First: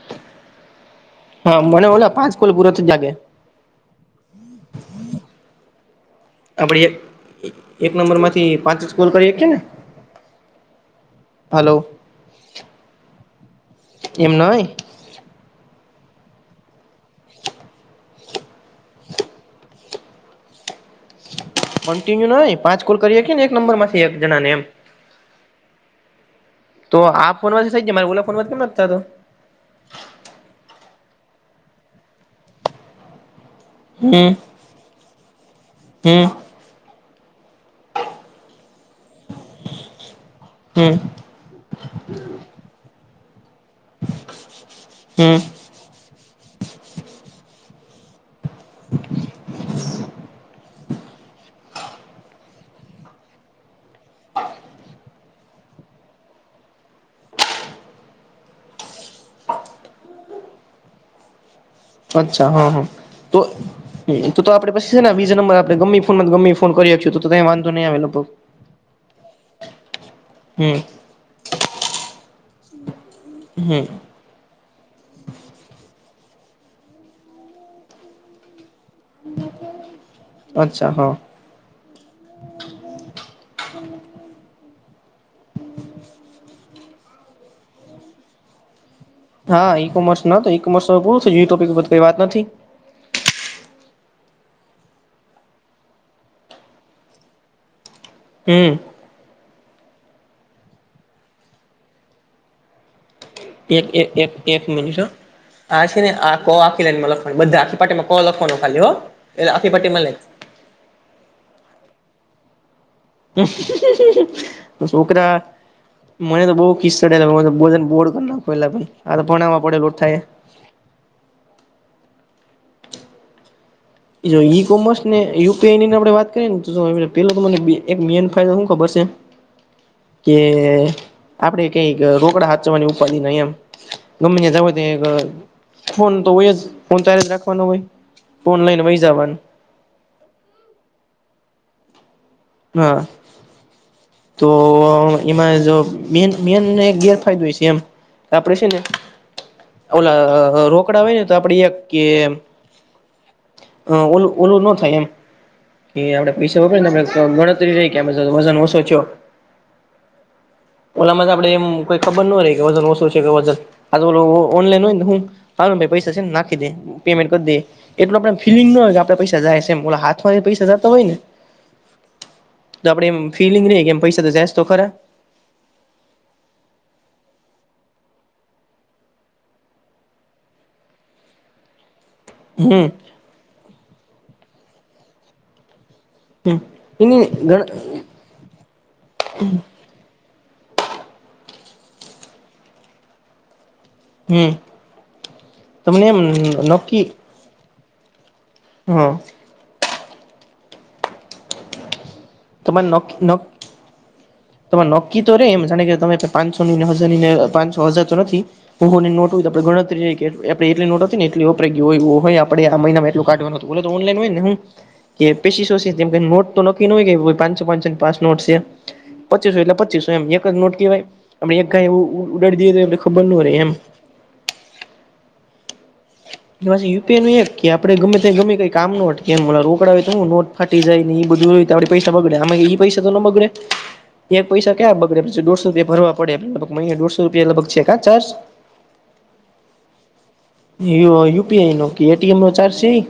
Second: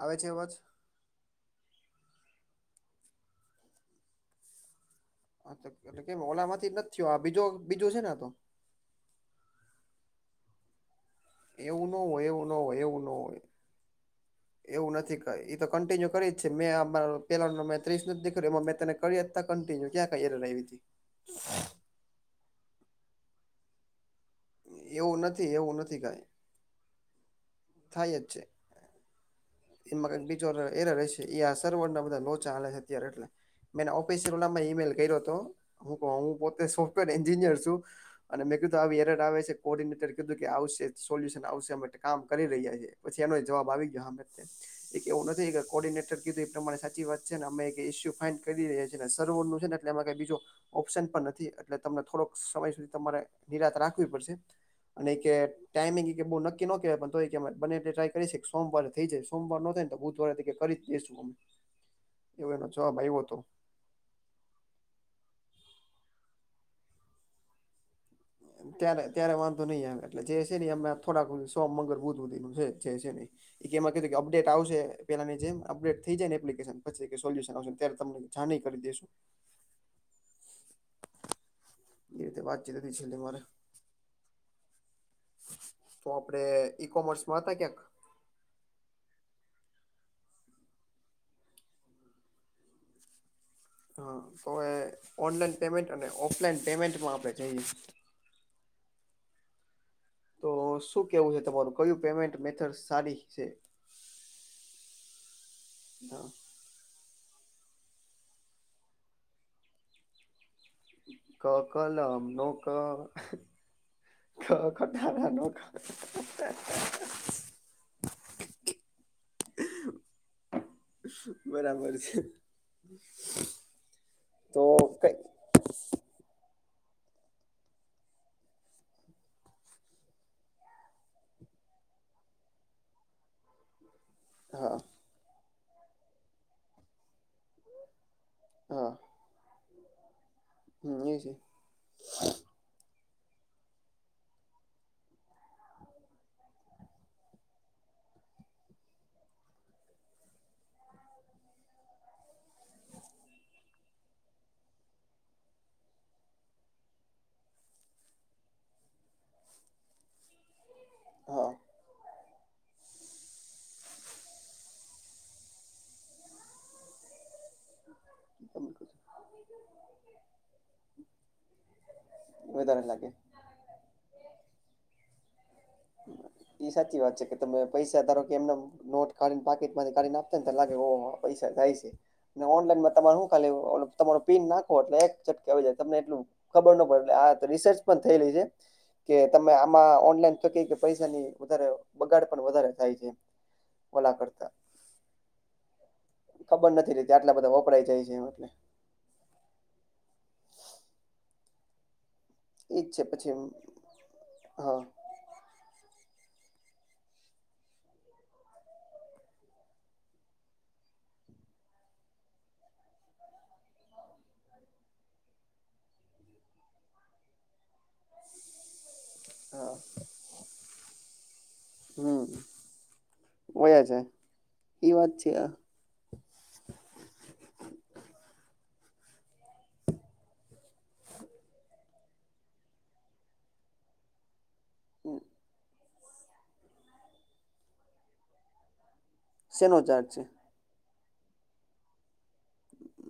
આવે છે અવાજ? હા મને ઓલા પાંચ કોલ પુરા. [unintelligible] હા તે એટલે કેમ ઓલા માંથી નથ થયો, આ બીજો બીજો સે ને આ તો? પાચ જ કોલ કરી હકે ને? હલો એવું નો હોય, એવું નો હોય, એવું નો હોય, એમ નહી એવું નથી. ઈ તો કન્ટિન્યુ કરી જ છે, મેં અમાર પેલા નો મે ત્રીસ નથ [unintelligible] એમાં મેં તને કર્યાં જ તા કન્ટિન્યુ ક્યાં [unintelligible] આયવી તી? કન્ટિન્યુ નહીં, પાંચ કોલ કરીએ ને એક નંબર માંથી એક જણા ને એમ. એવું નથી, એવું નથી કાંઈ. તો આ ફોનમાંથી થઈ જાય, મારા ઓલા છે ફોનમાંથી કેમ નથ થાતો? એમાં કૈક બીજો એરર હયશે, એ આ સર્વર ના બધા લોચા હાલે હે અત્યારે એટલે. મે એને હમ ઓફિશ્યલ નામે ઈમેલ કર્યો તો, હું પ હું હમ પોત તે સોફ્ટવેર એન્જિનિયર સું, અને મે કીધું આવી એરર આવે છે, કોર્ડિનેટરે કીધું કે આવશે જ, હમ સોલ્યુ આવશે, અમે ટ કામ કરી રહ્યા છી, પછી એનોય જવાબ આવી ગયો હામેથીન, ઈ કે એવું હમ નથી ઈ કે કોર્ડિનેટર કીધું એ પ્રમાણે હાચી વાત છે, ને અમે ઈ કે ઈસ્યુ ફાઈન્ડ કરી રહ્યા છી, અને સર્વરનું છે ને એટલે એમાં કાંઈ બીજો ઓપ્શન પણ નથી, એટલે તમને થોડોક સમય સુધી તમારે નિરાત રાખવી પડશે. અને ઈ કે ટાઈમિંગ ઈ કે બહુ નક્કી નો કેવાય પણ તોય ઈ કે અમે બને એટલી ટ્રાય કરી શી કે સોમવારે થઈ જાય, સોમવાર ન થાય, તો બુધવારે તો ઈ કે કરી જ દેશું અમે. અચ્છા, એવો એનો હા, હા. જવાબ આવ્યો હતો તો ઈ તો-તો આપડે પછી છે ને વિજા નંબર આપણે ગમેય ફોન માં ગમે ફોન કરી હકીએ, તો-તો કાંઈ વાંધો નહી આવે લગભગ ત્યારે-ત્યારે વાંધો નઈ આવે, એટલે જે સે ને હમ અમે થોડાક સોમ, મંગળ, બુધ હુધી નું છે, જે છે ને ઈ. એ કે હમ એમાં કેરેક કે અપડેટ આવશે, પેલાની જેમ અપડેટ થઈ જાય ને એપ્લિકેશન, પછી ઈ કે સોલ્યુશન આવશે, ત્યારે તમને જાન એય કરી દેસું. અચ્છા, હા. એવી રીતે વાતચીત હતી છેલ્લે અમારે. તો આપડે ઈ કોમર્સમાં હતા ક્યાંક. હા ઈ કોમર્સ નતો, ઈ કોમર્સ તો હવે પૂરું થઈ ગયું, ઈ ટોપિક પર તો કાંઈ વાત નથી. હા તો એ ઓનલાઈન પેમેન્ટ અને ઓફલાઈન પેમેન્ટમાં આપણે જઈએ. હમ્મ. તો શું કેવું છે તમારું? કયું પેમેન્ટ મેથડ સારી છે? એક-એક-એક-એક મિનિટ હો, આ છે ને આ તો આખી લાઈન મતલબ બધા આખી પટી માં ક લખવાનું ખાલી હો, એટલે આખી પટી માં લઈખ ક કલમ નો ક. ખ તો ખટારા સોકરા નો ખ મને તો બોવ કિસ ચડેલા ભોજન બોડ કર નાખ પેલા આ ભઈ, આ ભણાવા પડે રોજ થાય. બરાબર છે. ઈ જો તો ઈ કોમર્સ કઈ ને યુ તચ એનીન આપણે વાત કરીએને તો-તો પેલો [unintelligible] એક મેન ફાયદા હું ખબર સે? કે આપડે કંઈક રોકડા હાચવાની ઉપાધી નહીં એમ. ગમે હા ત્યાં જાવું હોય, તયે એક ફોન તો હોય જ, ફોન તો હારે જ રાખવાનો હોય. વઈ જાવાનું. હમ્મ ઈ છે. હા. તો એમાં જો મેન-મેનને એક ગેરફાયદોય સે એમ. આપડે સે ને, ઓલા રોકડા હોય ને તો આપણે એક કે એમ અહ ઓલું-ઓલું નો થાય એમ. કે આપડે પૈસા વાપરી ને આપડ ગણતરી ર કેમે વજન ઓછો છો. ઓલામાં તો હા આપડે એમ કોઈ ખબર નો રયે કે કોઈ વજન ઓસો સે કે વજન આતો ઓલો ઓનલાઈન હોય ને હું, ચાલો ને ભઈ પૈસા સે ને નાખી દેય, પેમેન્ટ કર દેય. એટલે આપણે ફલિંગ ન હોય કે આપણે પૈસા જાય સે એમ, ઓલા હાથમાંથી પૈસા જતા હોય ને વધારે તો આપડે લાગે. એમ ફિલિંગ રે કે એમ પૈસા તો જાસ્તો ખરા. ઈ સાચી વાત છે કે તમે પૈસા ધારો કે એમ નેમ નોટ કાઢીને પાકેટમાંથી કાઢીને આપતા ને લાગે ઓ હો પૈસા જાય છે. ને હમ ઓનલાઈનમાં તમારે હું ખાલી ઓલું પીન નાખો એટલે એક ચટકે આવી જાય તમને એટલું હમ ખબર ન પડે એટલે એની આ ગણ રિસર્ચ પણ થયેલી છે કે તમે આમાં ઓનલાઈન તો કે કે પૈસાની વધારે બગાડ પણ વધારે થાય છે. ઓલા કરતા હમ્મ તમને એમ. ખબર નથી નક્કી રેતી આટલા બધા વપરાઈ જાય છે એમ એટલે. હા. એજ તમારે છે નખ ન પછી એમ. હા તમારે ન કી તો રે એમ જાણે કે તમે પાંચસો ની ને હજાર ની ને પાંસો હજાર તો નથી. હું હું ની નોટ હોય તો આપડ ગણતરીઈ કે આપ એટ નો હતી ને એટલલી વપરાઈ ગય હોય આપણે આ મહિનામાં એટલુ કાઢવાનું ઓલો તો ઓનલાઈન હોય ને હું કે પેશી શો નોટ તો નક્કી ન હોય કે પાન્સો પાન્સો ની પાચ નોટ સે. પચીસો એટલે હા પચીસો એમ એક જ નોટ કેહવાય આપ એક ગાય એ હમ ઉડડી દી એ ખબર ન રે એમ. ઈ વાત છે આ. ને પાછું યુ પી એ નું એક કે આપડ ગમે ત્યા ગમે કઈ કામ ન અટ કે એમ રોકડા હોય તો હું નોટ ફાટી જાય ને ઈ બધું હોય તો આપડા પૈસા બગડે આ એ પૈસા તો ના બગડે. એક પૈસા કયા બગડે પછ દોઢસો રૂપિયા ભરવા પડે લગભગ મહિને દોઢસો રૂપિયા લગભગ છે કા ચાર્જ? સેનો ચાર્જ છે? યુ પી આઈ નો એ ટી એમ નો ચાર્જ છે ઇ?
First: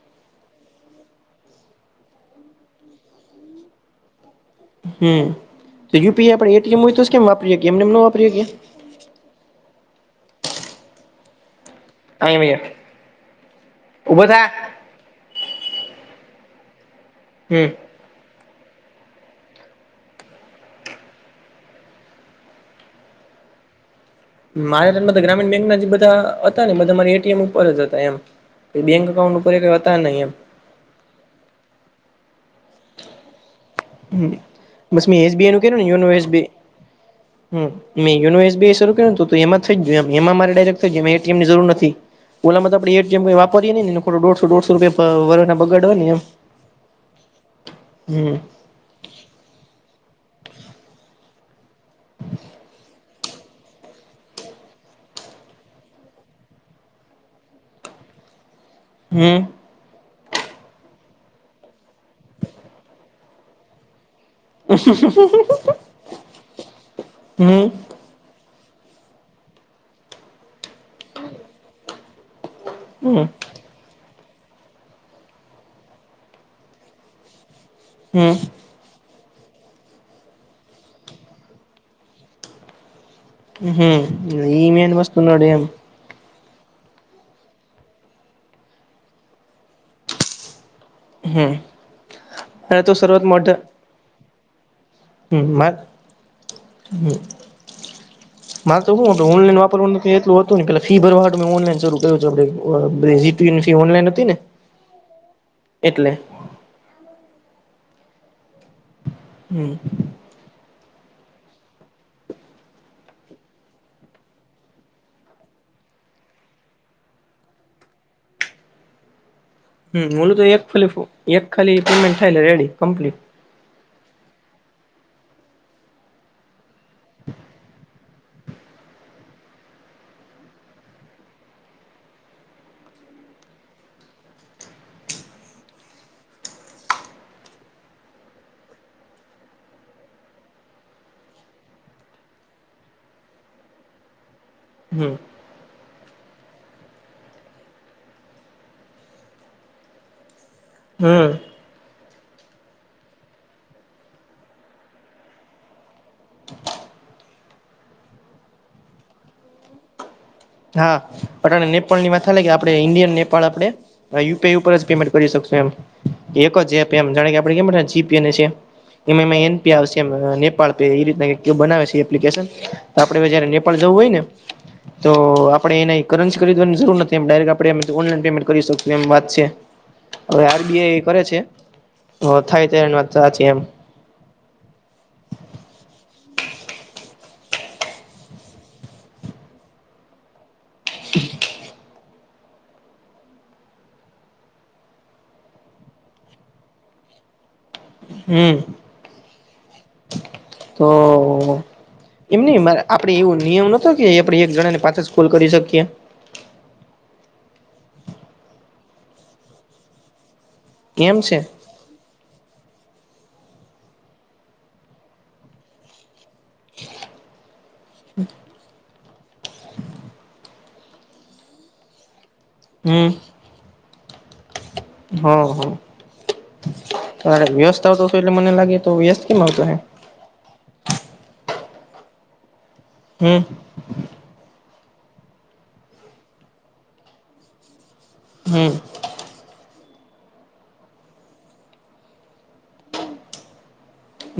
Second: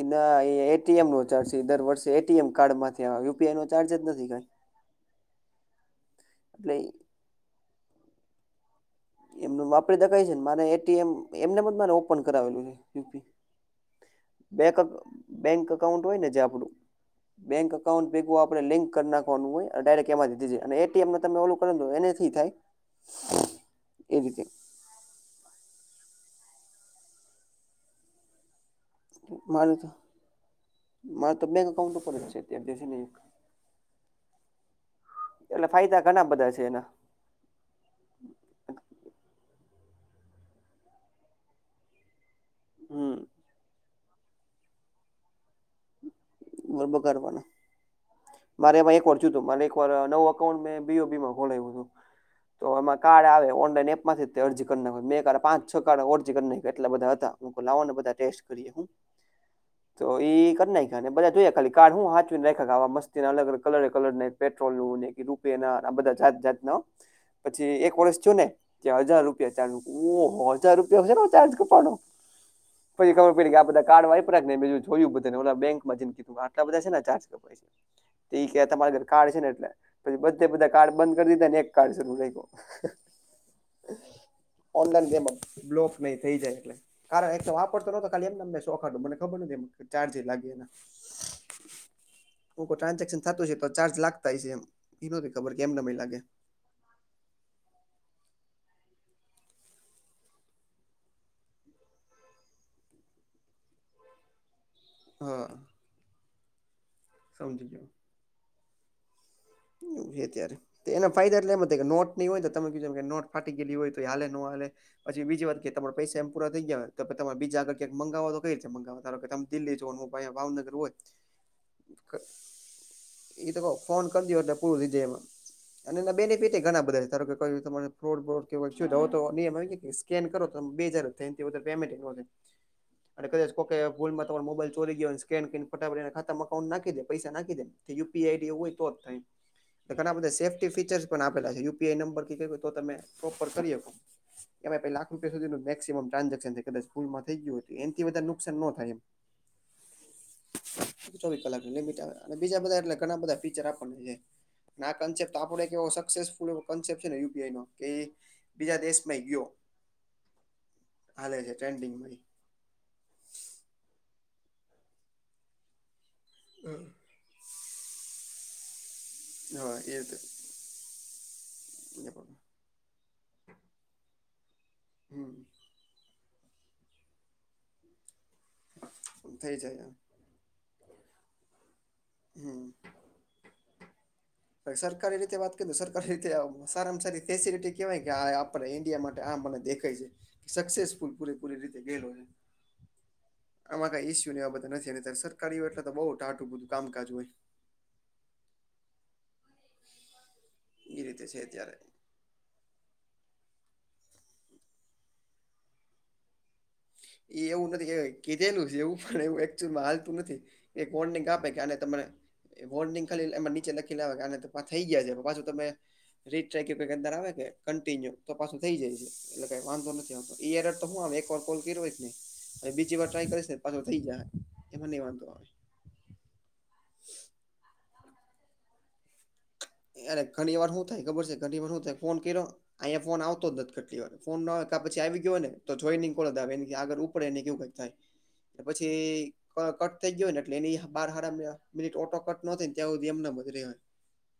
એ ના એ એ ટી એમ નો ચાર્જ છે એ દર વર્ષે એ ટી એમ કાર્ડ માંથી યુ પી આઈ ચાર્જ જ નથી કાઈ. હમ્મ તો યુ પી આઈ આપડે એ ટી એટલે એમ હોય તો જ કેમ એમ નેમ ના વાપરી હકીએ? એમનુંમ વાપરી જ હકાઈ છે ને મારે એ ટી એમ એમ નેમ જ મારે ઓપન અહીંયા કરાવેલું છે યુ પી ઉભો થા બે બેંક અકાઉન્ટ હોય ને જે આપણું? બેંક હમ અકાઉન્ટ ભેગું આપણે લિંક કરી નાખવાનું હોય અન ડાયરેક એમાથી થઈ જાએ અને એ ટી એમમાં તમે ઓલું કરો તો એનેથી એ થાય. એવ રીતે. મારે [unintelligible] ગ્રામીણ બેંક ના જે બધા હતા ને બધા મા એ ટી એમ ઉપર જ હતા એમ. પઈ બેક અકાઉન્ટ ઉપર કઈ મારું તો હતા નઈ એમ. મારે તો બેંક અકાઉન્ટ ઉપર જ છે તેબ દજે ને એક. હ બસ મેં એસ બી આઈ નું કે એટલે ને યો ફાયદા ન ઘણા એસ બી બધા છે એના હ મેં યુનો એસ બી આઈ શરૂ કર્યું તો એમાં થઈ ગ્યું એમ એમાં ડાયક્ટ થઇગુ એમાં એ ટી એમની જરૂર નથી. ઓલામાં તો આપણે એ ટી હમ એમ કઈ વાપરીએ ને દોઢસો દોઢસો રૂપિયાના વરના બગાડ ને એમ. વર વગારવાના. હમ મારે એવા એક વાર થયું તું, મારે એક વાર નવું અકાઉન્ટ મેં બી ઓ બીમાં ખોલાઇવુ તું. તો એમાં કાર્ડ આવે ઓનલાઈન એપમાંથી અરજી કર નાખ, મે કારડ પાંચ છ કાર્ડ અરજી કરી નાઇખા એટલા બધા હતા. મુકો લાવોને બધા ટેસ્ટ કરીએ હું? હમ્મ. તો ઈ કર નાઈખા ને બધા જોયા ખાલી કાર હું સાંચવીને રાઈખા તા આવા મસ્તી ના અલગ અલગ કલર એ કલર ને પેટ્રોલ નું ને રૂપિયા ના આ બધા જાત જાતના હો, પછી હમ એક વર્ષ થયું ને ત્યાં હજાર રૂપિયા ચાલ ઓ હો હજાર રૂપિયા હશે ચાજ કપાણો? પછી ખબર પઇડી કે આ બધા કાર્ડ વાઈપરા ને બીજુ જોયું બધાને ઓલા બેંકમાં જઈન કી વુ આટલા બધા સેના ચાર્જ કપાઈ છે? હમ તો ઈ કે તમારા ઘરે કાર્ડ છે ને એટલે પછી બધે બધા કાર્ડ બંધ કરી દીધા ને એક કાર્ડ શરૂ રાઈખો. હમ્મ ઈ ને એની વસ્તુ નડે એમ. ના થઈ જાય એટલે કારણ એક તો વાપરતો નહતો ખા એમને શોખાડું મને ખબર નથી ચાર્જ લાગી એના. હમ હું કો અરે તો ટ્રાન્ઝેક્શન શરૂઆતમાં થાતું અઢાર હસે તો જ ચાર્જ લાગતા હૈસે એમ એ નતી ખબર કે એમ નેમ એ લાગે. હમ્મ. મારે તો શું હતું ઓનલાઈન વાપરવાનું તો એટલું હતું ને પે ફી ભરવા હાટુ મેં ઓનલાઈન શરૂ કર્યું છેે. [unintelligible] તી ઓનલાઈન હતી ને. હા. એટલે. સમજી ગયું. હમ્મ. એ ત્યારે તો એના ફાયદા એટલે એમ કે નોટ નહીં હોય તો તમે કું છે કે નોટ ફાટી ગયેલી હોય તો એ હાલે નો હાલે પછી બીજી વાત કે તમારો પૈસા એમ પૂરા થઈ ગયા ને કે પહે તમારે બીજા આગ ક્યાકં માંગવો તો કઈ રીતે મંગાવવો ધારો કે તેમ દિલ્હી જો હમ ઓલું તો એક ભાવનગર ખાલી હોય એક ખાલી કે પેમેન્ટ થાયલે રેડી કમ્પ્લીટ ઈ તો કો ફોન તબ દિયા તા પૂરથી જેમાં. અને એના બેનિફિટ એ ઘણા બધા ધારો કે તમારે ફ્રોડ બ્રોડ કે વચ્ચે જાઉં કે નહીં એમાં એ કેસ સ્કેન કરો તો બે હજાર થાય ને વધારે પેમેન્ટ નો થાય. અને કદાચ કોઈ ભૂલમાં તમારો મોબાઈલ ચોરી ગયો ને સ્કેન કરીને ફટાના માં કઉન્ટ નાખીે પૈસા નાખીદે તે યુ પી આઈ ડી હોય તો જ થાય. એ ઘણા બધા સેફ્ટી ફીચર્સ પણ આપેલા છે યુ પી આઈ નંબર આપે તો તમે પ્રોપર કરી શકો. એમાં પે લાખ હમ રૂપયા સુધીનું મેક્સિમ ટ્રાઝેશન થાય કદાચ ભૂલ માં થઈ ગયું એથી બધા નુકસાન ન થાય એમ. હમ ચોવી કલાકની લિમિટ આવે અને બીજા બધા એટલે ઘણા બધા ફીચર આપ ભલે. અને આ કન્સેપ્ટ આપડે કેવો સક્સેસફુલ કન્સેપ્ટ છે ને યુ પી આઈ નો કે બીજા દેશમાં ગીયો. હા, પટાને નેપળ ની ટ્રેન્ડિંગમાં વાત અલગ એ આપ આપડે ઈન્ડિયન નેપાળ આપડે અહ યુ પી આઈ ઉપર જ પેમેન્ટ કરી શકશું એમ. એક જ હમ એમ જા કે આપ કેમ જી પી આઈ ની છે. એમાં એન પી હા આવશે એ તો નેપાળ પે એ રીના બનાવે છે એપ્લિકેશન. ટનઆપડે જયારે નેપાળ જવું હોય ને તો હમ આપડે એનેની કરન્સી ખરીવાની જરૂર નથી એમ ડાયરેક્ટ આપડે ઓનલાઈન પેમેન્ટ કરી શકીએ એમ વાત છે. થઈ જાય હવે આર બી આઈ કરે છે તો હમ થાય તો વાત સાચી એમ. તો એ સરકારી રીતે વાત કરી સરકારી રીતે સારામાં સારી ફેસિલિટી કેવાય કે આ આપે ઇન્ડિયા માટે આ મળે દેખાય છે કે સક્સેસફુલ પૂરેપૂરી રીતે ગેલો હૈ. આમાં કઈ ઇસ્યુ એ આ બધા નથી નહીં યાર સરકારી હોય એટલે તો બહુ ટાટું બધું કામકાજ હોય. હમ્મ, તો એ રીતે છે ઓ અત્યારે એમ નહીં મારે આપડે એવો નિયમ નોતો આપડે એક જણા ને પાચજ કોલ કરી શકીએ? એ એવું નથી કીધેલું છે એવું પણ એવું એકચઅમાં હાલતું નથી. એ એમ વાર્નિંગ છે આપે કે આને તમને એ વાર્નિંગ ખાલી એમાં નીચે લખી લાવ થઈ ગયા છે પાછું તમે રીટ ટ્રેકંગ પેગ અંદર આવે કે કન્ટિન્યુ તો પાછું થઈ જાય છે એટલે કઈ વાંધો નથી આવતો. ઈ એરર તો હું આમ એક વાર કોલ કર્યો હોયને કે નહીં હ બીજી વાર હમ ટ્રાય કરીશ ને પાછો થઈ જાય એમાં નહી વાંધો આવે. તમારે વ્યસ્ત આવતો હતો એટલે મને લાગે તો વ્યસ્ત કેમ આવતો હે અરે ઘણી વાર શું થાય ખબર છે ઘણી વાર શું થાય ફોન કર્યો અહીંયા ફોન હમ આવતો જ નથી કેટલી વાર. ફોન ના હોય પછી આવી ગયો હોને તો જોઈ કો આવે આગડ ઉપડે નહીં એવું કઈક થાય. એટલે હમ પછી ક-કટ થઈ ગયો હો ને એટલે એની બાર હાર મિનિટ ઓટો કટ ન થી ત્યાં સુધી એમ ને એમ રહે.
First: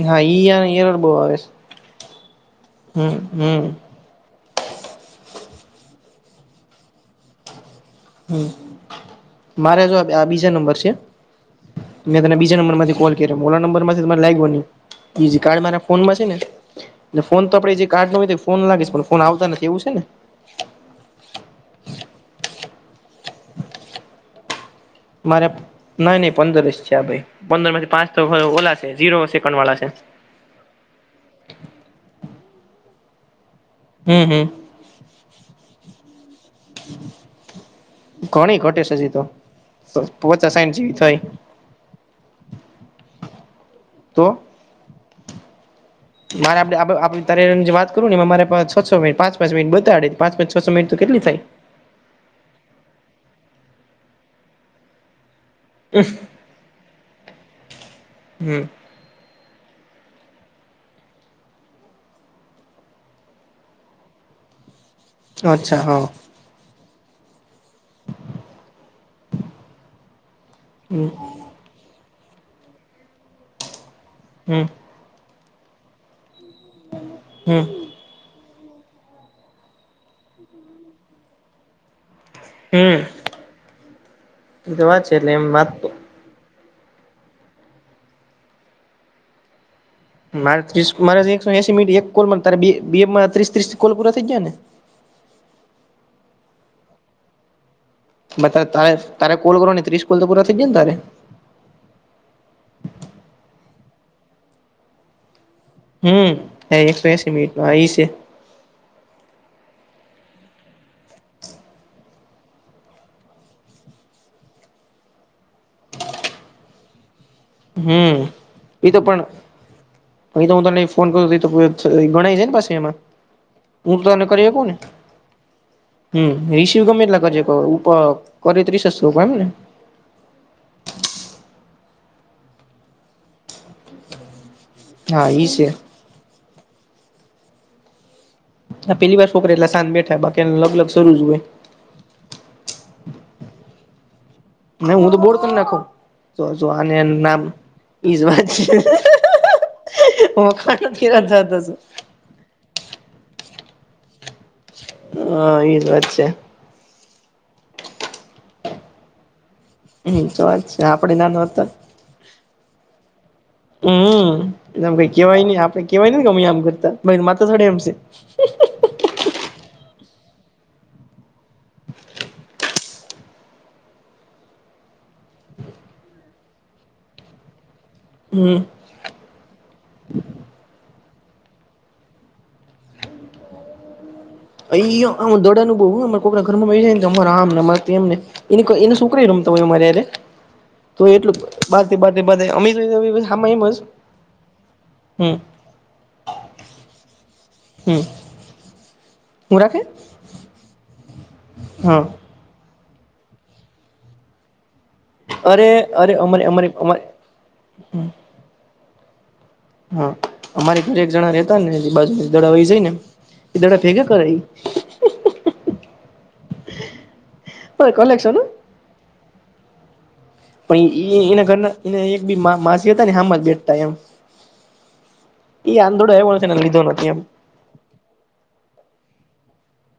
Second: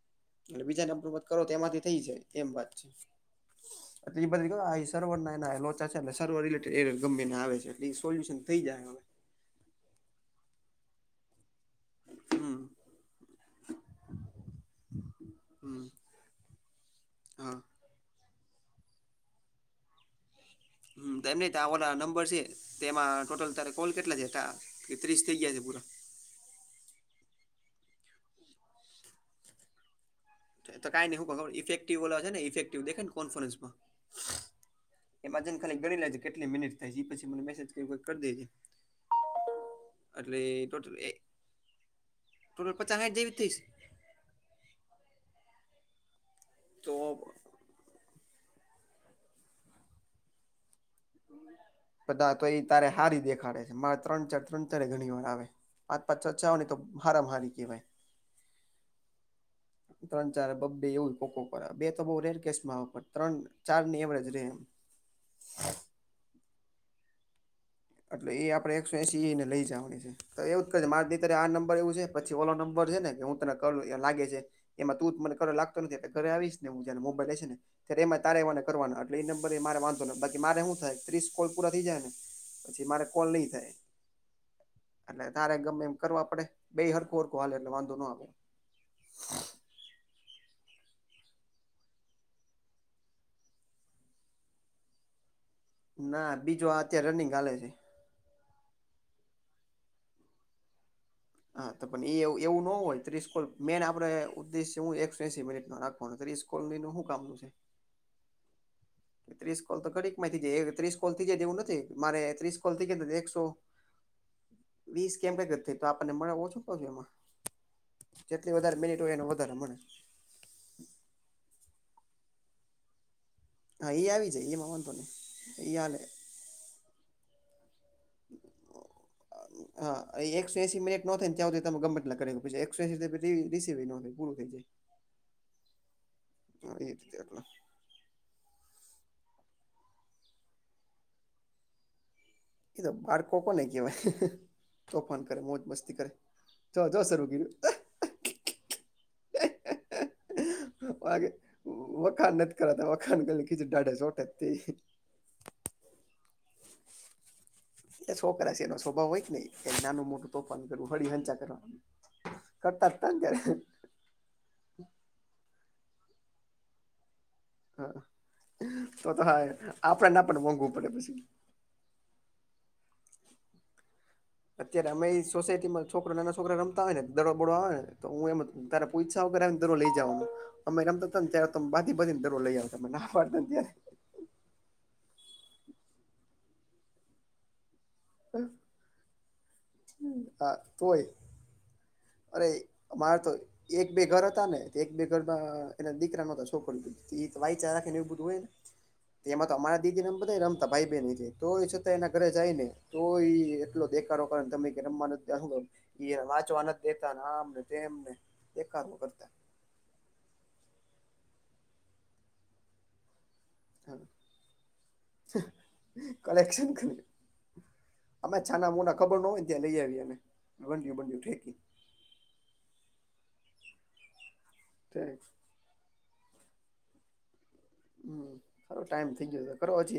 હા ઈ એટલે બીજા એરર બહુ નંબરમાંથી આવે કરો છે તો એમાંથી થઈ જાય એમ વાત. હમ હમ અટલી બધી કઉં આઈ એ સર્વરના ને એના લોચા છે એટલે સર્વર રિલેટેડ એરર ગમે એને આવે છે. એ સોલ્યુશન હમ થઈ જાએ હવે. મારે જો આ બીજા નંબર છે. મેં તને બીજા હમ નંબર માંથી કોલ કર્યો ઓલા નંબર માથી મને લાઈગો નહીં બીજી કાર્ડ મારા હમ ફોન માંજ છે ને ને ફોન તો હા આપડે જે કાઢ ન હોય ફોન લાગે પણ ફોન આવતા નથી એવું છે ને. હમ્મ, તેમ નહીં તા ઓલા નંબર છે તેમાં ટોટલ તારા કોલ કેટલા જ્યાં તા? કે ત્રીસ થઈ મારે ગયા છે પૂરા? નઈ નઈ પંદર જ છે આ ભાઈ પંદરમાંથી પાંચ તો ઓલા છે ઝીરો સેકન્ડ વાળા છે. ઈતો કાઈ ની હું કઉં ખબરે ઈફેક્ટિવ ઓલા છે ને ઇફેક્ટિવ દેખાયને કોન્ફરન્સમાં હમ હમ એમાં જઈને ખાલી ગણી લેજે કેટલી મિનિટ થાય છે ઈ પછી મને મેસેજ કરવો હોય તો કર દેજે. ઘણી ઘટે છે હજી તો એટલે પચાસ સાઈઠ જેવી ટોટલ એ થઈ ટોટલ પચા હાઈઠ જેવી થઈસ. તો મારે આપણે આપ તો આપ તારી જેમ વાત કરું ને મારે એમાં પ છ છ મિનિટ પાંચ પાંચ મિનિટ બતાડે તો પાંચ પાંચ છ છ મિનિટ તો કેટલી થાય? બધા તો એ તારે હારી દેખાડે છે મારે ત્રણ ચાર ત્રણ ચારે ઘણી વાર આવે પાંચ પાંચ છ છ આવેને તો હારામાં હારી કેવાય. હમ ત્રણ ચારે બબ્બે એવું એ કોક કોક વાર આવે બે તો બહુ રેર કેસમાં આવે પણ ત્રણ ચારની એવરેજ રે એમ. અચ્છા હહ. એટલે એ આપણે એકસો એસી એને લઈ જાવાની છે તો એવું જ કર જે હમ મારે અતારે આ નંબર એવું છે. પછી ઓલો નંબર છે ને કે હું તને કરું લાગે છે હમ એમાં તું મને કર લાગતો નથી આપે ઘરે આવીશ ને હું જ્યારે મોબાઈલ હશે ને ત્યારે એમાં એ તારે મને કરવાનો એટલે ઈ નંબર એ મારે વાંધો નથી બાકી મારે હું થાય ત્રીસ કોલ પૂરા થઈ જાય ને પછી હમ મારે કોલ નહી થાય. એ તો વાત છે એટલે તારે ગમે વાત એમ કરવા પડે બેય હરખું હરખું હાલે એટલે વાંધો નો આવે. મારે ત્રીસ મારે તો એકસો એસી મિનિટ એક કોલમાં ને તારે બે બેમા ત્રીસ ત્રીસ કોલ પૂરા થઈ ગયા ને? ના બીજો આ અત્યારે રનિંગ હાલે છે. મતલબ ત્રણે તારે કોલ કરો ને ત્રીસ કોલ તો પૂરા થઈ ગયા ને તારે? હા તો પન એ એવું ન હોય ત્રીસ કોલ મેઈન આપણે ઉદ્દેશ્ય હું એકસો એશી મિનિટનો રાખ હમ હા એકસો એસી મિનિટનો હા ઈસે. ત્રીસ કોલ તો ઘડીકમાં એ થઈ જાય એક ત્રીસ કોલ થઈ જાય તો એવું નથી મારે ત્રીસ કોલ થઈ ગયા તે તો એકસો હ. વીસ કેમ [inaudible] થઈ તો આપણને મળે ઓછું પગ એમાં. હમ જેટલી વધારે એ તો મિનિટ હોય પણ એનુ વધારે મળે. તો ઈતો હું તને ફોન કરું તો ઈતો ગણાય જાયને પાછું એમાં? હા હું એ તને આવી કરી જાય હકુ એમાં ને વાંધો નહી એ હાલે હમ ઈજ તું ગમે એટલા કર હક ઉપ કરી ત્રીસ શકું એમને? હા એ એકસો એસી મિનિટ નો થાય ને ત્યાં હુધી તમે ગમે એટલા કરી હકો પછી એકસો એસી થાય પછી રીસીવે નો થાય પૂરું થઈ જાય. હા ઈ સે. હા ઈજ તે એટલે. આ પેલીવાર છોકરા એટલા સાંજ બેઠા બાકી આની લબલબ શરૂ જ હોય. એ તો બાળકો કોને કહેવાય તોફાન કરે, મોજ મસ્તી કરે. જો કહું જો છું [inaudible] શરૂ નામ કર્યું ઈજ વાત છે. આગે વખાણ નથી કરાતા વખાન કરેલી ખીચડી દાઢે ચોટે જ તે. હા ઈજ વાત છેે. એ છોકરા છે એનો સ્વભાવ હોય ને એનું નાનું હમ મોટું તો વાત તોફાન છે કરવું, આપડે હળીહંચા નાના હતા કરવાનું. કરતા જ તાને ત્યારે. હમ એટલેમ કઈ કેવાય નહ, આપડે કેવાય નથી ગમ આમ કરતા માતે ચડે એમ છે. હા તો તો હા આપડને પણ મોંઘવું પડે પછી. અત્યારે અમે એ સોસાયટી માં છોકરો નાના છોકરા રમતા હોય ને દડોબડો આવે ને તો હું એમ હમ તારા પૂછ્યા વગર આવીને દરો લઈ જાવાનો અમે રમતા તાને ત્યારે તો અમે ભાગી ભાગીને દરો લઈ આવતા અમે ના પાડતા ને ત્યારે અહીંયા આમ દડાનું બઉ હહ અમારે કોકના ઘરમાં વહી જાય ને તો અમારે આમને અમારે તેમને હહ એની કોઈ એની સોકરી એ રમ હમ હા હોય. બાધે બાધે અરે અમારે તો એક બે ઘર હતા ને એક બે હમ ઘરમાં. એ દીકરા ન છોકરી ધ [inaudible] એ વા રાખી ને હમ એવ બધું હોય ને એમાં તો હું રાખે અમારા દીદીને ન રમતા ભાઈ બેન છે તો છતાં હા એના ઘરે જાય ને તો એ એટલો દેખો કર તમે રમવા અરે અરે અમારે વાંચવા અમારે નથી જ અમારે દેખતામને તેમને દેખા કરતા હા અમારી ઘરેક જણા રહેતા ને એ બાજુ દડા વાઈ જાય ને એ દડા ભેગા કરાઈ. કલેક્શન કરી, પણ અમે કલેક્શન ચાના મુના ખબર ન હોય ત્યાં લઈ આવી એ. પણ એના ઘરના એ એક બી માસી હતા ને હમાં જ બેઠતા એમ. ઠ. એ આંધો એ છે ને લીધો નથી એમ. હમ સારો ટાઈમ થઇ ગયો, કરો હજી એક.